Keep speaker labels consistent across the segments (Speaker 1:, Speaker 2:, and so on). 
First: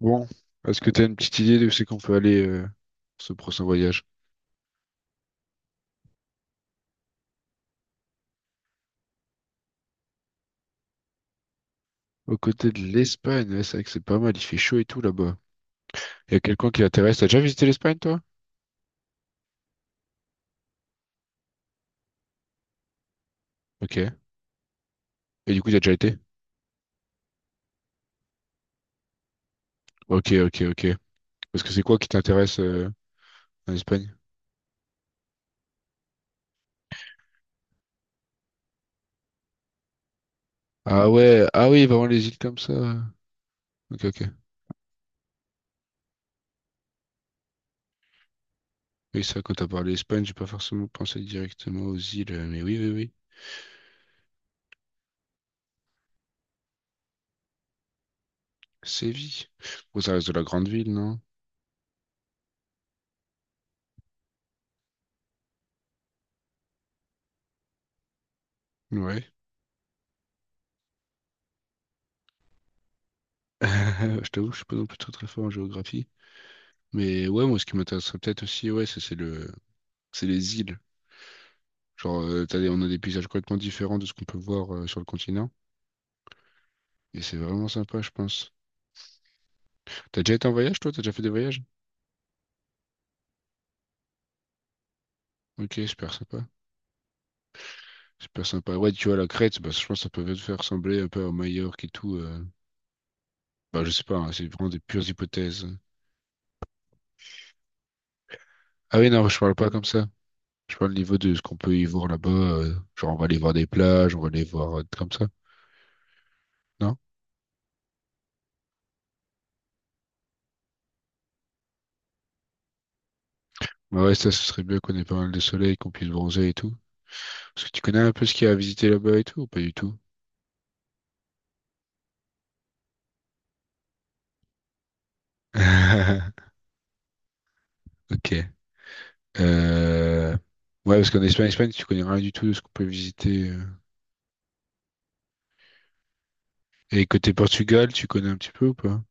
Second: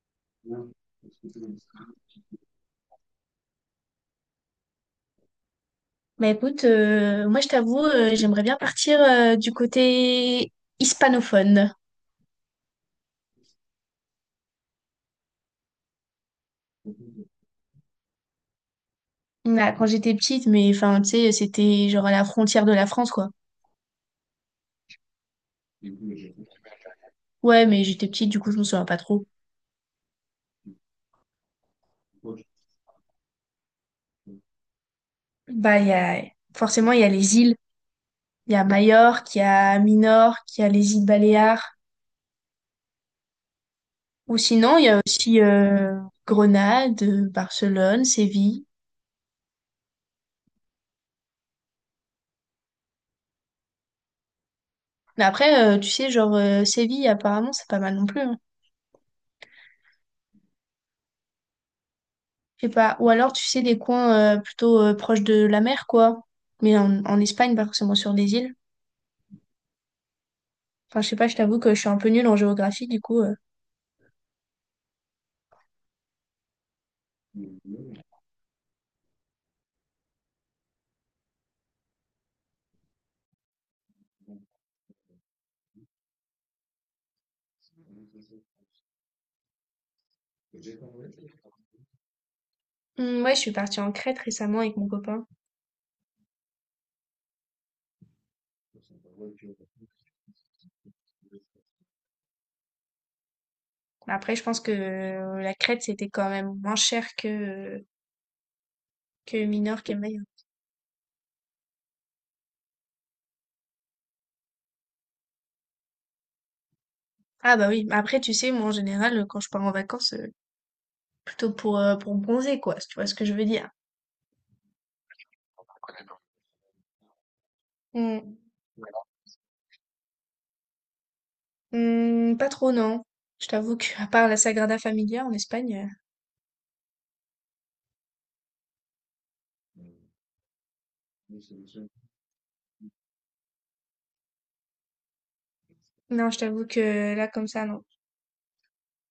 Speaker 1: Bon, est-ce que tu as une petite idée de où c'est qu'on peut aller pour ce prochain voyage?
Speaker 2: Bah écoute, moi je t'avoue, j'aimerais bien partir du côté hispanophone.
Speaker 1: Aux côtés de l'Espagne, ouais, c'est vrai que c'est pas mal, il fait chaud et tout là-bas. Il y a quelqu'un qui t'intéresse. T'as déjà visité l'Espagne, toi?
Speaker 2: Bah, quand j'étais petite, mais enfin, tu sais, c'était genre à la frontière de la France, quoi.
Speaker 1: Ok. Et du coup, t'as déjà été?
Speaker 2: Ouais, mais j'étais petite, du coup, je me souviens pas trop.
Speaker 1: Ok, ok, ok. Parce que c'est quoi qui t'intéresse en Espagne?
Speaker 2: Bah, forcément, il y a les îles. Il y a Majorque, il y a Minorque, il y a les îles
Speaker 1: Ah ouais, ah
Speaker 2: Baléares.
Speaker 1: oui, vraiment les îles comme ça. Ok, ok.
Speaker 2: Ou sinon, il y a aussi Grenade, Barcelone, Séville.
Speaker 1: Oui, ça, quand t'as parlé Espagne, j'ai pas forcément pensé directement aux îles, mais oui, oui, oui.
Speaker 2: Mais après, tu sais, genre, Séville, apparemment, c'est pas mal non plus, hein.
Speaker 1: Séville. Bon, ça reste de la grande ville, non?
Speaker 2: Je sais pas. Ou alors, tu sais, des coins plutôt proches de la mer, quoi. Mais en Espagne, pas forcément sur des îles.
Speaker 1: Ouais.
Speaker 2: Enfin, je sais pas, je t'avoue que je suis un peu nulle en géographie, du coup. euh.
Speaker 1: Je t'avoue, je suis pas non plus très très fort en géographie. Mais ouais, moi, ce qui m'intéresserait peut-être aussi, ouais, c'est c'est les îles. Genre, on a des paysages complètement différents de ce qu'on peut voir sur le continent. Et c'est vraiment sympa, je pense. T'as déjà été en voyage, toi? T'as déjà fait des voyages?
Speaker 2: Hum, ouais, je suis partie en Crète récemment avec mon copain.
Speaker 1: Ok, super sympa. Super sympa. Ouais, tu vois, la Crète, bah, je pense que ça peut te faire ressembler un peu à Majorque et tout. Bah, je sais pas, hein,
Speaker 2: Après, je
Speaker 1: c'est
Speaker 2: pense
Speaker 1: vraiment
Speaker 2: que
Speaker 1: des pures
Speaker 2: la
Speaker 1: hypothèses.
Speaker 2: Crète, c'était quand même moins cher que, euh,
Speaker 1: Ah oui, non, je
Speaker 2: que
Speaker 1: parle pas comme
Speaker 2: Minorque et
Speaker 1: ça.
Speaker 2: Mayotte.
Speaker 1: Je parle au niveau de ce qu'on peut y voir là-bas, genre, on va aller voir des plages, on va aller voir comme ça. Non?
Speaker 2: Ah bah oui, après, tu sais, moi, en général, quand je pars en vacances, plutôt pour bronzer, quoi, si tu vois ce que je veux dire.
Speaker 1: Bah ouais, ça, ce serait bien qu'on ait pas mal de soleil, qu'on puisse bronzer et tout. Parce que tu connais un peu ce
Speaker 2: Hum,
Speaker 1: qu'il y a à visiter là-bas et tout ou pas du tout?
Speaker 2: pas trop, non. Je t'avoue que, à part la Sagrada Familia en Espagne,
Speaker 1: Ok. Euh, Ouais, parce qu'en Espagne, Espagne, tu connais rien du tout de ce qu'on peut visiter.
Speaker 2: non, je t'avoue
Speaker 1: Et
Speaker 2: que là,
Speaker 1: côté
Speaker 2: comme ça, non.
Speaker 1: Portugal, tu connais un petit peu ou pas?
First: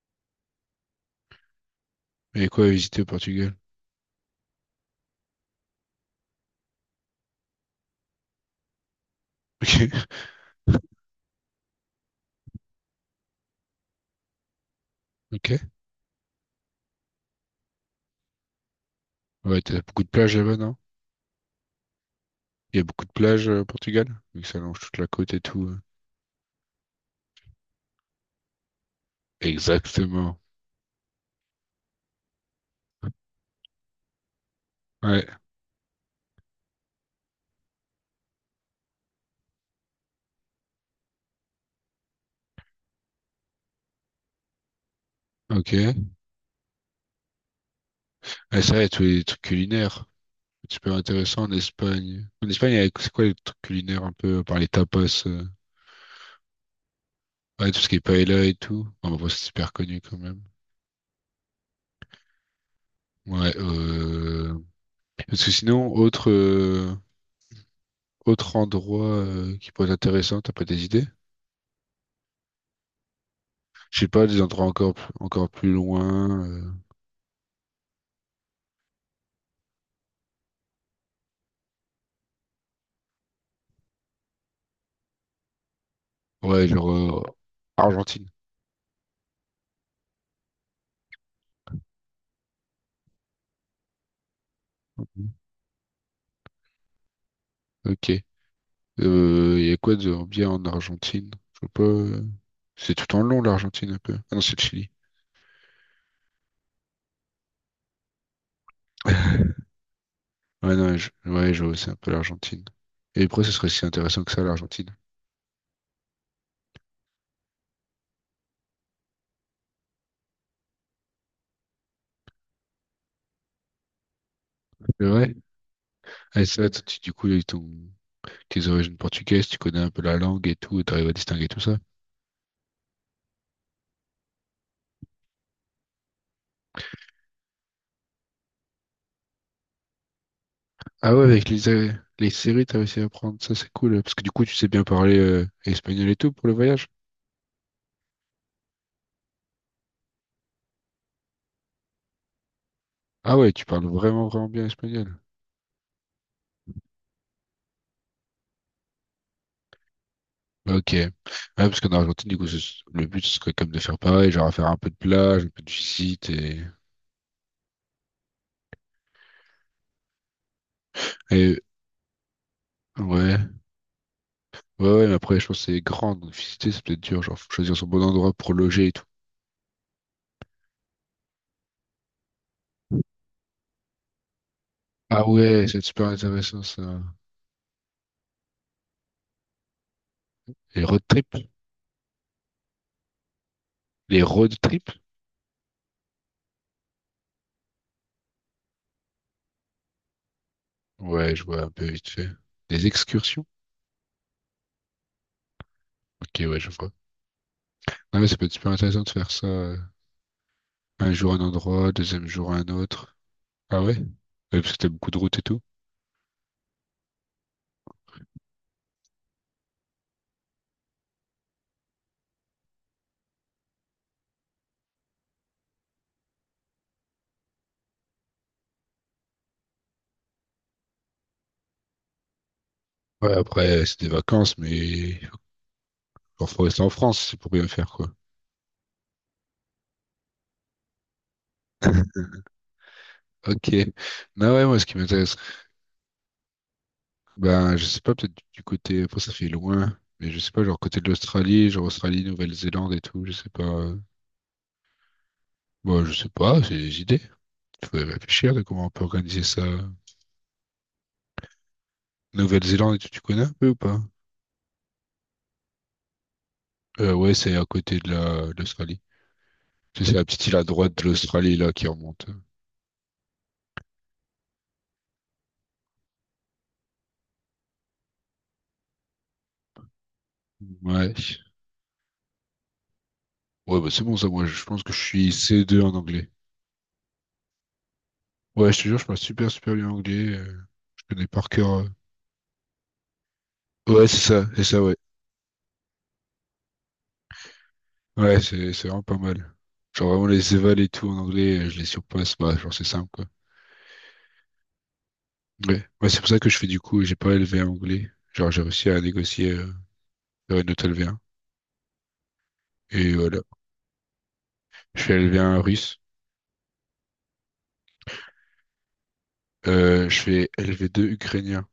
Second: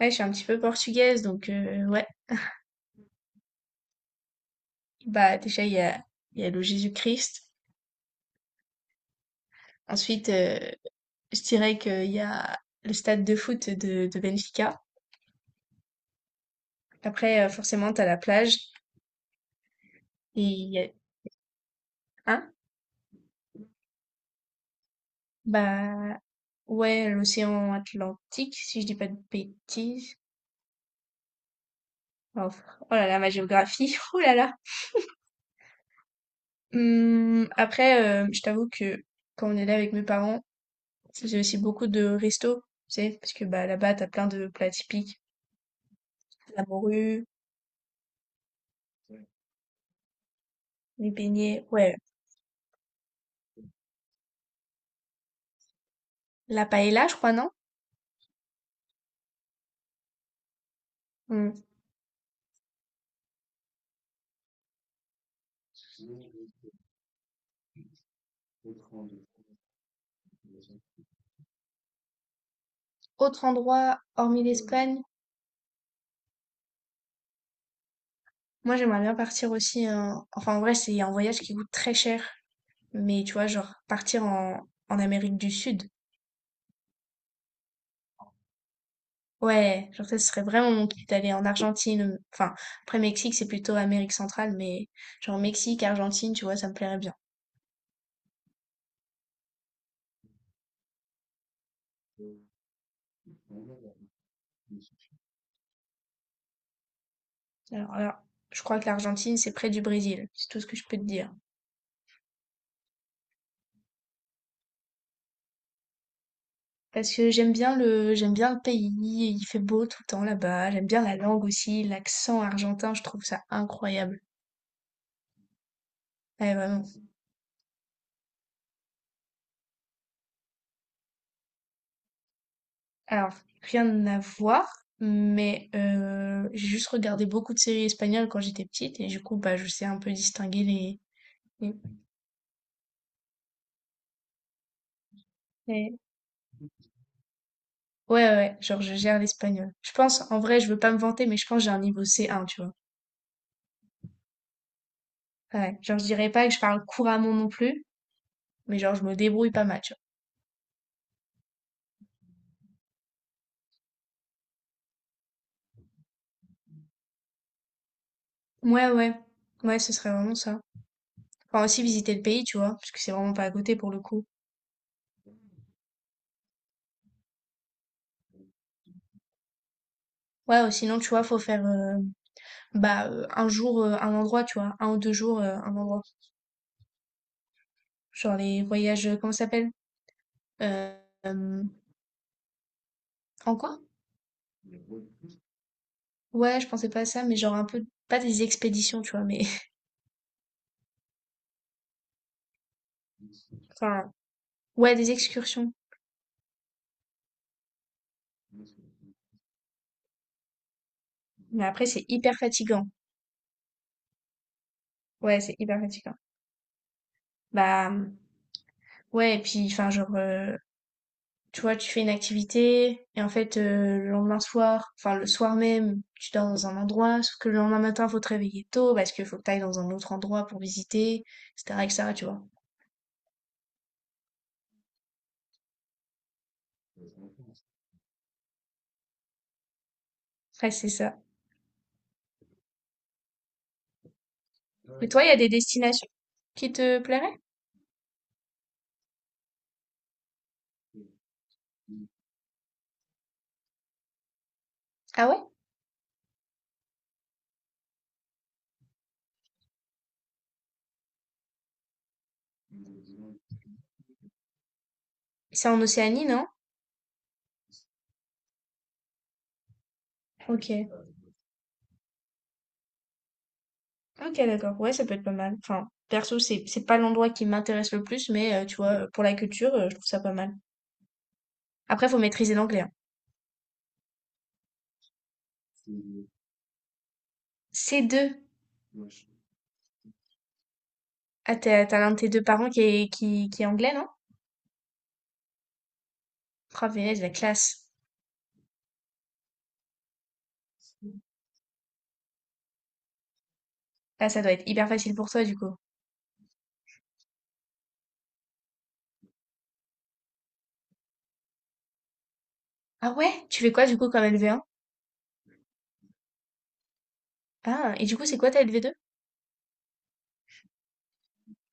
Speaker 2: Ouais, je suis un petit peu portugaise, donc ouais.
Speaker 1: Il y a quoi à visiter au Portugal?
Speaker 2: Bah, déjà, il y a le Jésus-Christ.
Speaker 1: Ok.
Speaker 2: Ensuite, je dirais qu'il y a le stade de foot de Benfica.
Speaker 1: Ok.
Speaker 2: Après, forcément, t'as la plage
Speaker 1: Ouais, t'as beaucoup de plages
Speaker 2: et
Speaker 1: là-bas,
Speaker 2: il
Speaker 1: non?
Speaker 2: y a, hein?
Speaker 1: Il y a beaucoup de plages au Portugal? Vu que ça longe toute la côte et tout.
Speaker 2: Bah, ouais, l'océan Atlantique, si je dis pas de bêtises.
Speaker 1: Exactement.
Speaker 2: Oh, oh là là, ma géographie, oh là là!
Speaker 1: Ouais,
Speaker 2: Mmh, après, je t'avoue que quand on est là avec mes parents, je faisais aussi beaucoup de restos, tu sais? Parce que, bah, là-bas, t'as plein de plats typiques,
Speaker 1: ok.
Speaker 2: la morue.
Speaker 1: Ah, c'est vrai, tous les trucs culinaires. Super
Speaker 2: Les
Speaker 1: intéressant en
Speaker 2: beignets, ouais.
Speaker 1: Espagne. En Espagne, c'est quoi les trucs culinaires un peu, par les tapas?
Speaker 2: La paella, je crois, non?
Speaker 1: Ouais, tout ce qui est paella et tout. Enfin, bon, c'est super connu quand même.
Speaker 2: Hmm.
Speaker 1: Ouais, Parce que sinon, autre, autre endroit qui pourrait être intéressant, t'as pas des idées?
Speaker 2: Autre
Speaker 1: Je
Speaker 2: endroit,
Speaker 1: sais pas, des
Speaker 2: hormis
Speaker 1: endroits encore,
Speaker 2: l'Espagne,
Speaker 1: encore plus loin.
Speaker 2: moi j'aimerais bien partir aussi. Enfin, en vrai, c'est un voyage qui coûte très cher. Mais tu vois, genre, partir en Amérique du Sud.
Speaker 1: Ouais, genre Argentine.
Speaker 2: Ouais, genre, ça ce serait vraiment mon kiff d'aller en Argentine. Enfin, après Mexique, c'est plutôt Amérique centrale, mais genre Mexique, Argentine, tu vois, ça me plairait bien.
Speaker 1: Ok. Y a quoi de bien en Argentine? Je sais pas. C'est tout en long l'Argentine un peu. Ah non, c'est le Chili.
Speaker 2: Alors là, je crois que l'Argentine, c'est près du Brésil. C'est tout ce
Speaker 1: Ouais,
Speaker 2: que je
Speaker 1: non,
Speaker 2: peux te dire.
Speaker 1: ouais, je vois, c'est un peu l'Argentine. Et pourquoi ce serait si intéressant que ça, l'Argentine?
Speaker 2: Parce que j'aime bien le pays, il fait beau tout le temps là-bas, j'aime bien la langue aussi, l'accent argentin, je trouve ça incroyable.
Speaker 1: C'est vrai? Ah,
Speaker 2: Ouais,
Speaker 1: c'est vrai, toi,
Speaker 2: vraiment.
Speaker 1: du coup, ils t'ont tes origines portugaises, tu connais un peu la langue et tout, et t'arrives à distinguer tout ça.
Speaker 2: Alors, rien à voir, mais j'ai juste regardé beaucoup de séries espagnoles quand j'étais petite et du coup, bah, je sais un peu distinguer les.
Speaker 1: Ah ouais, avec
Speaker 2: les-
Speaker 1: les séries, t'as réussi à apprendre, ça c'est cool, parce que du coup, tu sais bien parler
Speaker 2: les-
Speaker 1: espagnol et tout pour le voyage.
Speaker 2: Ouais, ouais, ouais, genre je gère l'espagnol. Je pense, en vrai, je veux pas me vanter, mais je pense que j'ai un niveau C1, tu vois.
Speaker 1: Ah ouais, tu parles vraiment, vraiment bien espagnol.
Speaker 2: Ouais, genre je dirais pas que je parle couramment non plus, mais genre je me débrouille pas mal, tu
Speaker 1: Bah, ok. Ouais, parce qu'en Argentine, du coup, le but, ce serait comme de faire pareil, genre à faire un peu de plage, un peu de visite et...
Speaker 2: vois. Ouais, ouais, ouais, ce serait vraiment ça.
Speaker 1: et
Speaker 2: Enfin, aussi visiter le pays, tu vois, parce que c'est vraiment
Speaker 1: ouais.
Speaker 2: pas à côté pour le coup.
Speaker 1: Ouais, ouais, mais après, je pense que c'est grand, donc visiter, c'est peut-être dur, genre, faut choisir son bon endroit pour loger et tout.
Speaker 2: Ouais, ou sinon, tu vois, faut faire un jour, un endroit, tu vois, un ou deux
Speaker 1: Ah
Speaker 2: jours,
Speaker 1: ouais,
Speaker 2: un
Speaker 1: c'est
Speaker 2: endroit.
Speaker 1: super intéressant, ça.
Speaker 2: Genre les voyages, comment ça s'appelle?
Speaker 1: Les
Speaker 2: Euh,
Speaker 1: road trips?
Speaker 2: euh, en quoi?
Speaker 1: Les road trips?
Speaker 2: Ouais, je pensais pas à ça, mais genre un peu, pas des expéditions, tu vois, mais
Speaker 1: Ouais, je vois un peu vite fait. Des excursions?
Speaker 2: enfin, ouais, des excursions.
Speaker 1: Ok, ouais, je vois. Non mais ça peut être super intéressant de faire ça. Un jour un
Speaker 2: Mais après,
Speaker 1: endroit,
Speaker 2: c'est
Speaker 1: deuxième
Speaker 2: hyper
Speaker 1: jour un
Speaker 2: fatigant.
Speaker 1: autre. Ah ouais? Ouais, parce que t'as beaucoup de routes
Speaker 2: Ouais,
Speaker 1: et
Speaker 2: c'est
Speaker 1: tout.
Speaker 2: hyper fatigant. Bah, ouais, et puis, enfin, tu vois, tu fais une activité et en fait, le lendemain soir, enfin le soir même, tu dors dans un endroit, sauf que le lendemain matin, faut te réveiller tôt parce qu'il faut que t'ailles dans un autre endroit pour visiter, etc., etc., tu vois.
Speaker 1: Ouais, après, c'est des vacances, mais il faut rester en France, c'est pour bien faire, quoi.
Speaker 2: Ouais, c'est ça.
Speaker 1: Ok. Non, ouais, moi, ce qui
Speaker 2: Mais toi, il y
Speaker 1: m'intéresse
Speaker 2: a des destinations qui te plairaient?
Speaker 1: ben, je sais pas, peut-être du côté, après ça fait loin, mais je sais pas, genre côté de l'Australie, genre Australie, Nouvelle-Zélande et tout, je sais pas.
Speaker 2: Ah ouais?
Speaker 1: Bon, je sais pas, c'est des idées. Il faudrait réfléchir de comment on peut organiser ça. Nouvelle-Zélande et tout, tu connais un peu ou pas?
Speaker 2: C'est en Océanie, non?
Speaker 1: Ouais, c'est à côté de la, de l'Australie. Tu sais, c'est la petite île à
Speaker 2: Ok.
Speaker 1: droite de l'Australie, là, qui remonte.
Speaker 2: Ok, d'accord. Ouais, ça peut être pas mal. Enfin, perso, c'est pas l'endroit qui m'intéresse le plus, mais tu vois, pour la culture, je trouve ça pas mal.
Speaker 1: Ouais.
Speaker 2: Après, faut maîtriser l'anglais, hein.
Speaker 1: Ouais, bah c'est bon ça, moi, je pense que je suis C2 en anglais.
Speaker 2: C2.
Speaker 1: Ouais, je te jure, je parle super, super bien anglais. Je connais par
Speaker 2: Ah,
Speaker 1: cœur.
Speaker 2: t'as
Speaker 1: euh.
Speaker 2: t'as l'un de tes deux parents qui est anglais,
Speaker 1: Ouais,
Speaker 2: non?
Speaker 1: c'est ça, ouais.
Speaker 2: Oh punaise, la classe.
Speaker 1: Ouais, c'est vraiment pas mal. Genre vraiment les évals et tout en anglais, je les surpasse, bah genre c'est simple quoi.
Speaker 2: Ah, ça doit être hyper facile pour toi, du coup.
Speaker 1: Ouais, ouais c'est pour ça que je fais du coup, j'ai pas élevé un anglais. Genre j'ai réussi à négocier faire une note LV1. Et
Speaker 2: Ah ouais?
Speaker 1: voilà.
Speaker 2: Tu fais quoi, du coup, comme LV1?
Speaker 1: Je fais LV1 russe,
Speaker 2: Ah, et du coup, c'est quoi ta LV2?
Speaker 1: je fais LV2 ukrainien.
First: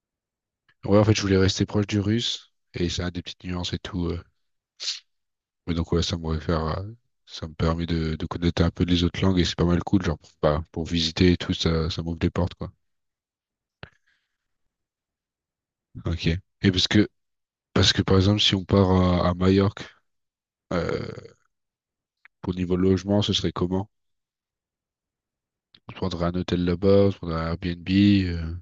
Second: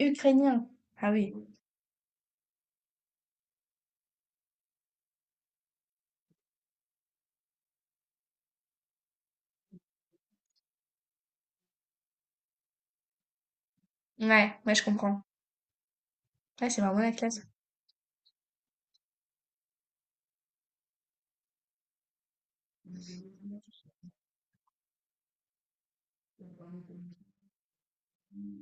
Speaker 2: Ukrainien.
Speaker 1: Ouais en
Speaker 2: Ah
Speaker 1: fait je
Speaker 2: oui.
Speaker 1: voulais rester proche du russe et ça a des petites nuances et tout. Mais donc ouais ça m'aurait fait ça me permet de connaître un peu les autres langues et c'est pas mal cool, genre pour, bah, pour visiter et tout, ça m'ouvre des portes quoi.
Speaker 2: Ouais, ouais, je comprends.
Speaker 1: Ok. Et
Speaker 2: Ouais, c'est
Speaker 1: parce
Speaker 2: vraiment
Speaker 1: que
Speaker 2: la classe.
Speaker 1: parce que par exemple si on part à Majorque, Euh, pour niveau logement, ce serait comment? On se prendrait un hôtel là-bas, on se prendrait un Airbnb.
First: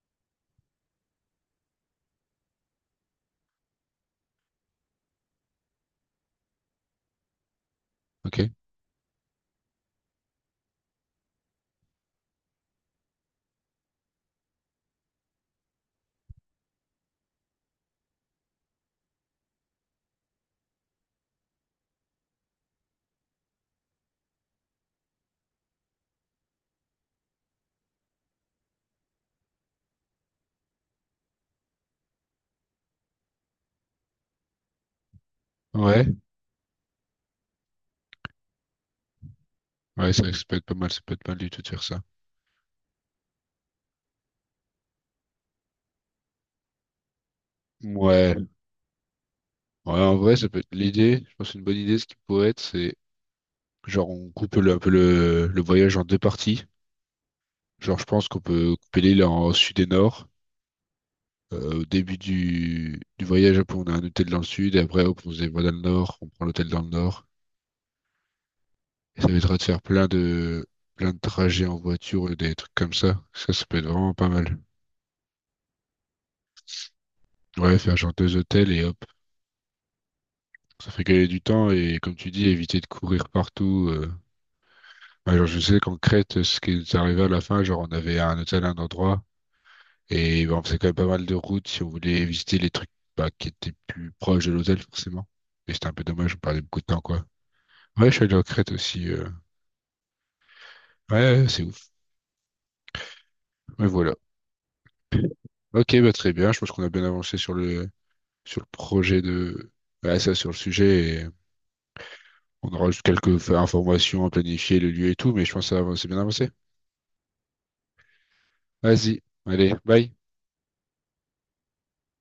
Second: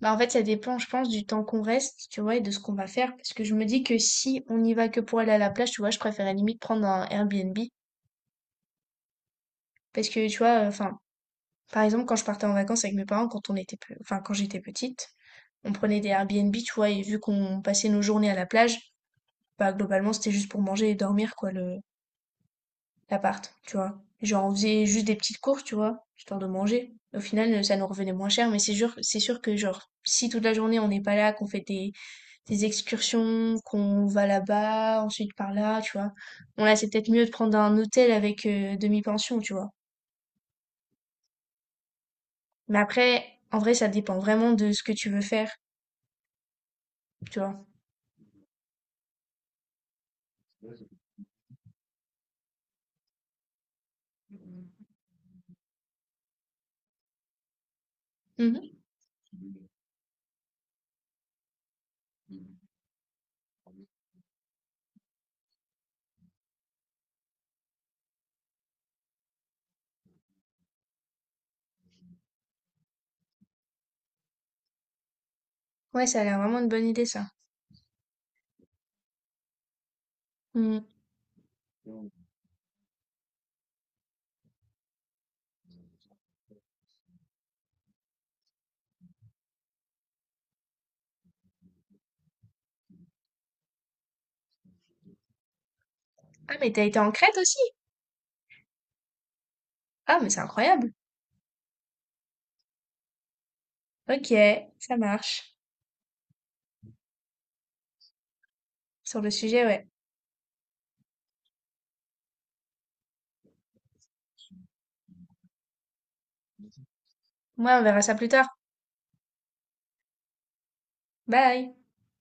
Speaker 2: Bah, en fait, ça dépend, je pense, du temps qu'on reste, tu vois, et de ce qu'on va faire. Parce que je me dis que si on y va que pour aller à la plage, tu vois, je préférais limite prendre un Airbnb.
Speaker 1: Ok?
Speaker 2: Parce que, tu vois, enfin, par exemple, quand je partais en vacances avec mes parents, quand on était, enfin, quand j'étais petite, on prenait des Airbnb, tu vois, et vu qu'on passait nos journées à la plage, bah, globalement, c'était juste pour manger et dormir, quoi, l'appart, tu vois. Genre, on faisait juste des petites courses, tu vois, histoire de manger. Au final, ça nous revenait moins cher, mais c'est sûr que, genre, si toute la journée on n'est pas là, qu'on fait des excursions, qu'on va là-bas, ensuite par là, tu
Speaker 1: Ouais.
Speaker 2: vois, bon là, c'est peut-être mieux de prendre un hôtel avec demi-pension, tu vois.
Speaker 1: Ouais, ça peut être pas mal, ça peut être pas mal du tout de faire ça.
Speaker 2: Mais après, en vrai, ça dépend vraiment de ce que tu veux faire, tu vois.
Speaker 1: Ouais. Ouais, en vrai, ça peut être l'idée. Je pense qu'une bonne idée, ce qui pourrait être, c'est genre on coupe un peu le voyage en deux parties. Genre, je pense qu'on peut
Speaker 2: Mhm.
Speaker 1: couper l'île en sud et nord. Au début du voyage, hop, on a un hôtel dans le sud, et après, hop, on se dévoile dans le nord, on prend l'hôtel dans le nord. Et ça évitera de faire plein de trajets en voiture et des trucs comme ça. Ça peut être vraiment pas mal.
Speaker 2: Ouais, ça a l'air vraiment une bonne idée, ça.
Speaker 1: Ouais, faire genre deux hôtels et hop.
Speaker 2: Mhm.
Speaker 1: Ça fait gagner du temps et comme tu dis, éviter de courir partout. Ouais, genre, je sais qu'en Crète, ce qui nous arrivait à la fin, genre on avait un hôtel à un endroit et bah, on faisait quand même pas mal de routes si on voulait visiter les trucs bah, qui étaient plus proches de l'hôtel forcément. Et c'était un peu dommage, on
Speaker 2: Ah,
Speaker 1: perdait
Speaker 2: mais
Speaker 1: beaucoup
Speaker 2: t'as
Speaker 1: de
Speaker 2: été
Speaker 1: temps
Speaker 2: en
Speaker 1: quoi.
Speaker 2: Crète aussi?
Speaker 1: Ouais, je suis allé en Crète aussi.
Speaker 2: Ah, mais c'est incroyable.
Speaker 1: Ouais, ouais, c'est ouf. Mais voilà.
Speaker 2: Ok, ça marche.
Speaker 1: Ok, bah très bien. Je pense qu'on a bien avancé sur le projet
Speaker 2: Sur le sujet,
Speaker 1: de,
Speaker 2: ouais.
Speaker 1: ouais, ça, sur le sujet. Et on aura juste quelques informations à planifier, le lieu et tout, mais je pense que c'est bien avancé.
Speaker 2: Moi, on verra ça plus tard.
Speaker 1: Vas-y, allez, bye.
Speaker 2: Bye!